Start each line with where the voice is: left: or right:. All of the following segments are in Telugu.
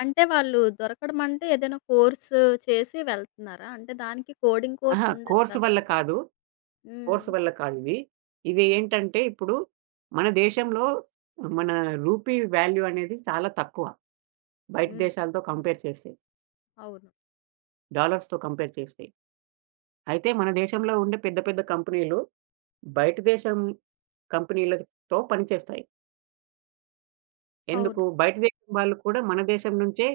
left: అంటే, వాళ్ళూ దొరకడమంటే ఏదైనా కోర్సూ చేసి వెళ్తన్నారా? అంటే, దానికి కోడింగ్
right: అహ!
left: కోర్స్ ఉండాలి
right: కోర్స్
left: కదా!
right: వల్ల కాదు.
left: హ్మ్.
right: కోర్స్ వల్ల కాదిదీ. ఇది ఏంటంటే, ఇప్పుడు మన దేశంలో మనా రూపీ వాల్యూ అనేది చాలా తక్కువ బయట
left: హ్మ్.
right: దేశాలతో కంపేర్ చేస్తే.
left: అవును.
right: డాలర్స్‌తో కంపేర్ చేస్తే. అయితే, మన దేశంలో ఉండే పెద్ద పెద్ద కంపెనీ‌లు, బయట దేశం కంపెనీ‌లతో పనిచేస్తాయి. ఎందుకూ,
left: అవును.
right: బయట దేశం వాళ్ళు కూడా మన దేశం నుంచే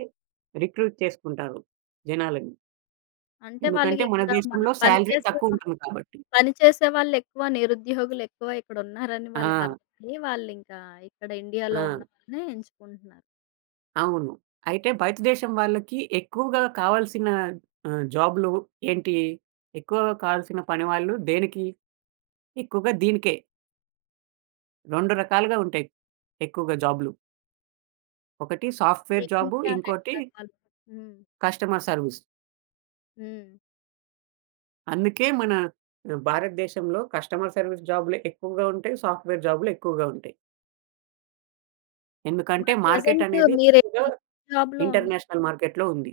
right: రిక్రూట్ చేసుకుంటారు జనాలని.
left: అంటే,
right: ఎందుకంటే, మన
left: వాళ్ళగిక్కడా మనం
right: దేశంలో
left: పని
right: శాలరీ
left: చేసే వ
right: తక్కువుంటుంది కాబట్టి.
left: పని చేసే వాళ్ళెక్కువ, నిరుద్యోగులెక్కువ ఇక్కడున్నారని
right: ఆ!
left: వాళ్ళకఅర్థమయ్యీ, వాళ్ళింకా ఇక్కడ ఇండియాలో
right: ఆ!
left: ఉన్నవాళ్ళనే ఎంచుకుంటన్నారు.
right: అవును. అయితే, బయట దేశం వాళ్ళకీ ఎక్కువుగా కావాల్సిన ఆహ్, జాబ్లు ఏంటీ, ఎక్కువగా కావాల్సిన పని వాళ్ళు దేనికి, ఎక్కువగా దీనికే. రొండు రకాలుగా ఉంటాయి ఎక్కువగా జాబ్లు. ఒకటి సాఫ్ట్‌వేర్ జాబు.
left: ఏంటి ఆ 2
right: ఇంకోటి...
left: రకాలు? హ్మ్.
right: Customer service.
left: హ్మ్.
right: అందుకే మన ఆహ్, భారతదేశంలో కస్టమర్ సర్విస్ జాబులే ఎక్కువగా ఉంటాయి. సాఫ్ట్‌వేర్ జాబులేక్కువగా ఉంటాయి. ఎందుకంటే,
left: మరి
right: మార్కెట్
left: ప్రెజెంట్
right: అనేది ఎక్కువగా
left: మీరేమి జాబ్‌లో ఉన్నారు?
right: ఇంటర్నేషనల్ మార్కెట్‌లో ఉంది.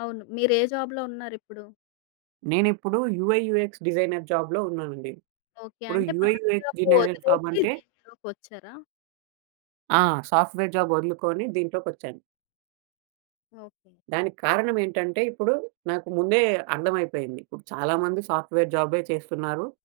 left: అవును. మీరే జాబ్‌లో ఉన్నారిప్పుడు?
right: నేనిప్పుడూ యూ‌ఐయూఎక్స్ డిజైనర్ జాబ్‌లో ఉన్నానండి.
left: ఓకే.
right: ఇప్పుడు
left: అంటే, పాత
right: యూఐయూఎక్స్
left: జాబు
right: డిజైనర్
left: ఒదిలేసి
right: ఫార్మంటే
left: దీనిలోకొచ్చారా?
right: ఆ! సాఫ్ట్‌వేర్ జాబ్ ఒదులుకోని దీంట్లోకొచ్చాను.
left: ఓకే.
right: దానికి కారణమేంటంటే, ఇప్పుడు నాకు ముందే అర్థమైపోయింది. ఇప్పుడు చాలామంది సాఫ్ట్‌వేర్ జాబే చేస్తున్నారు.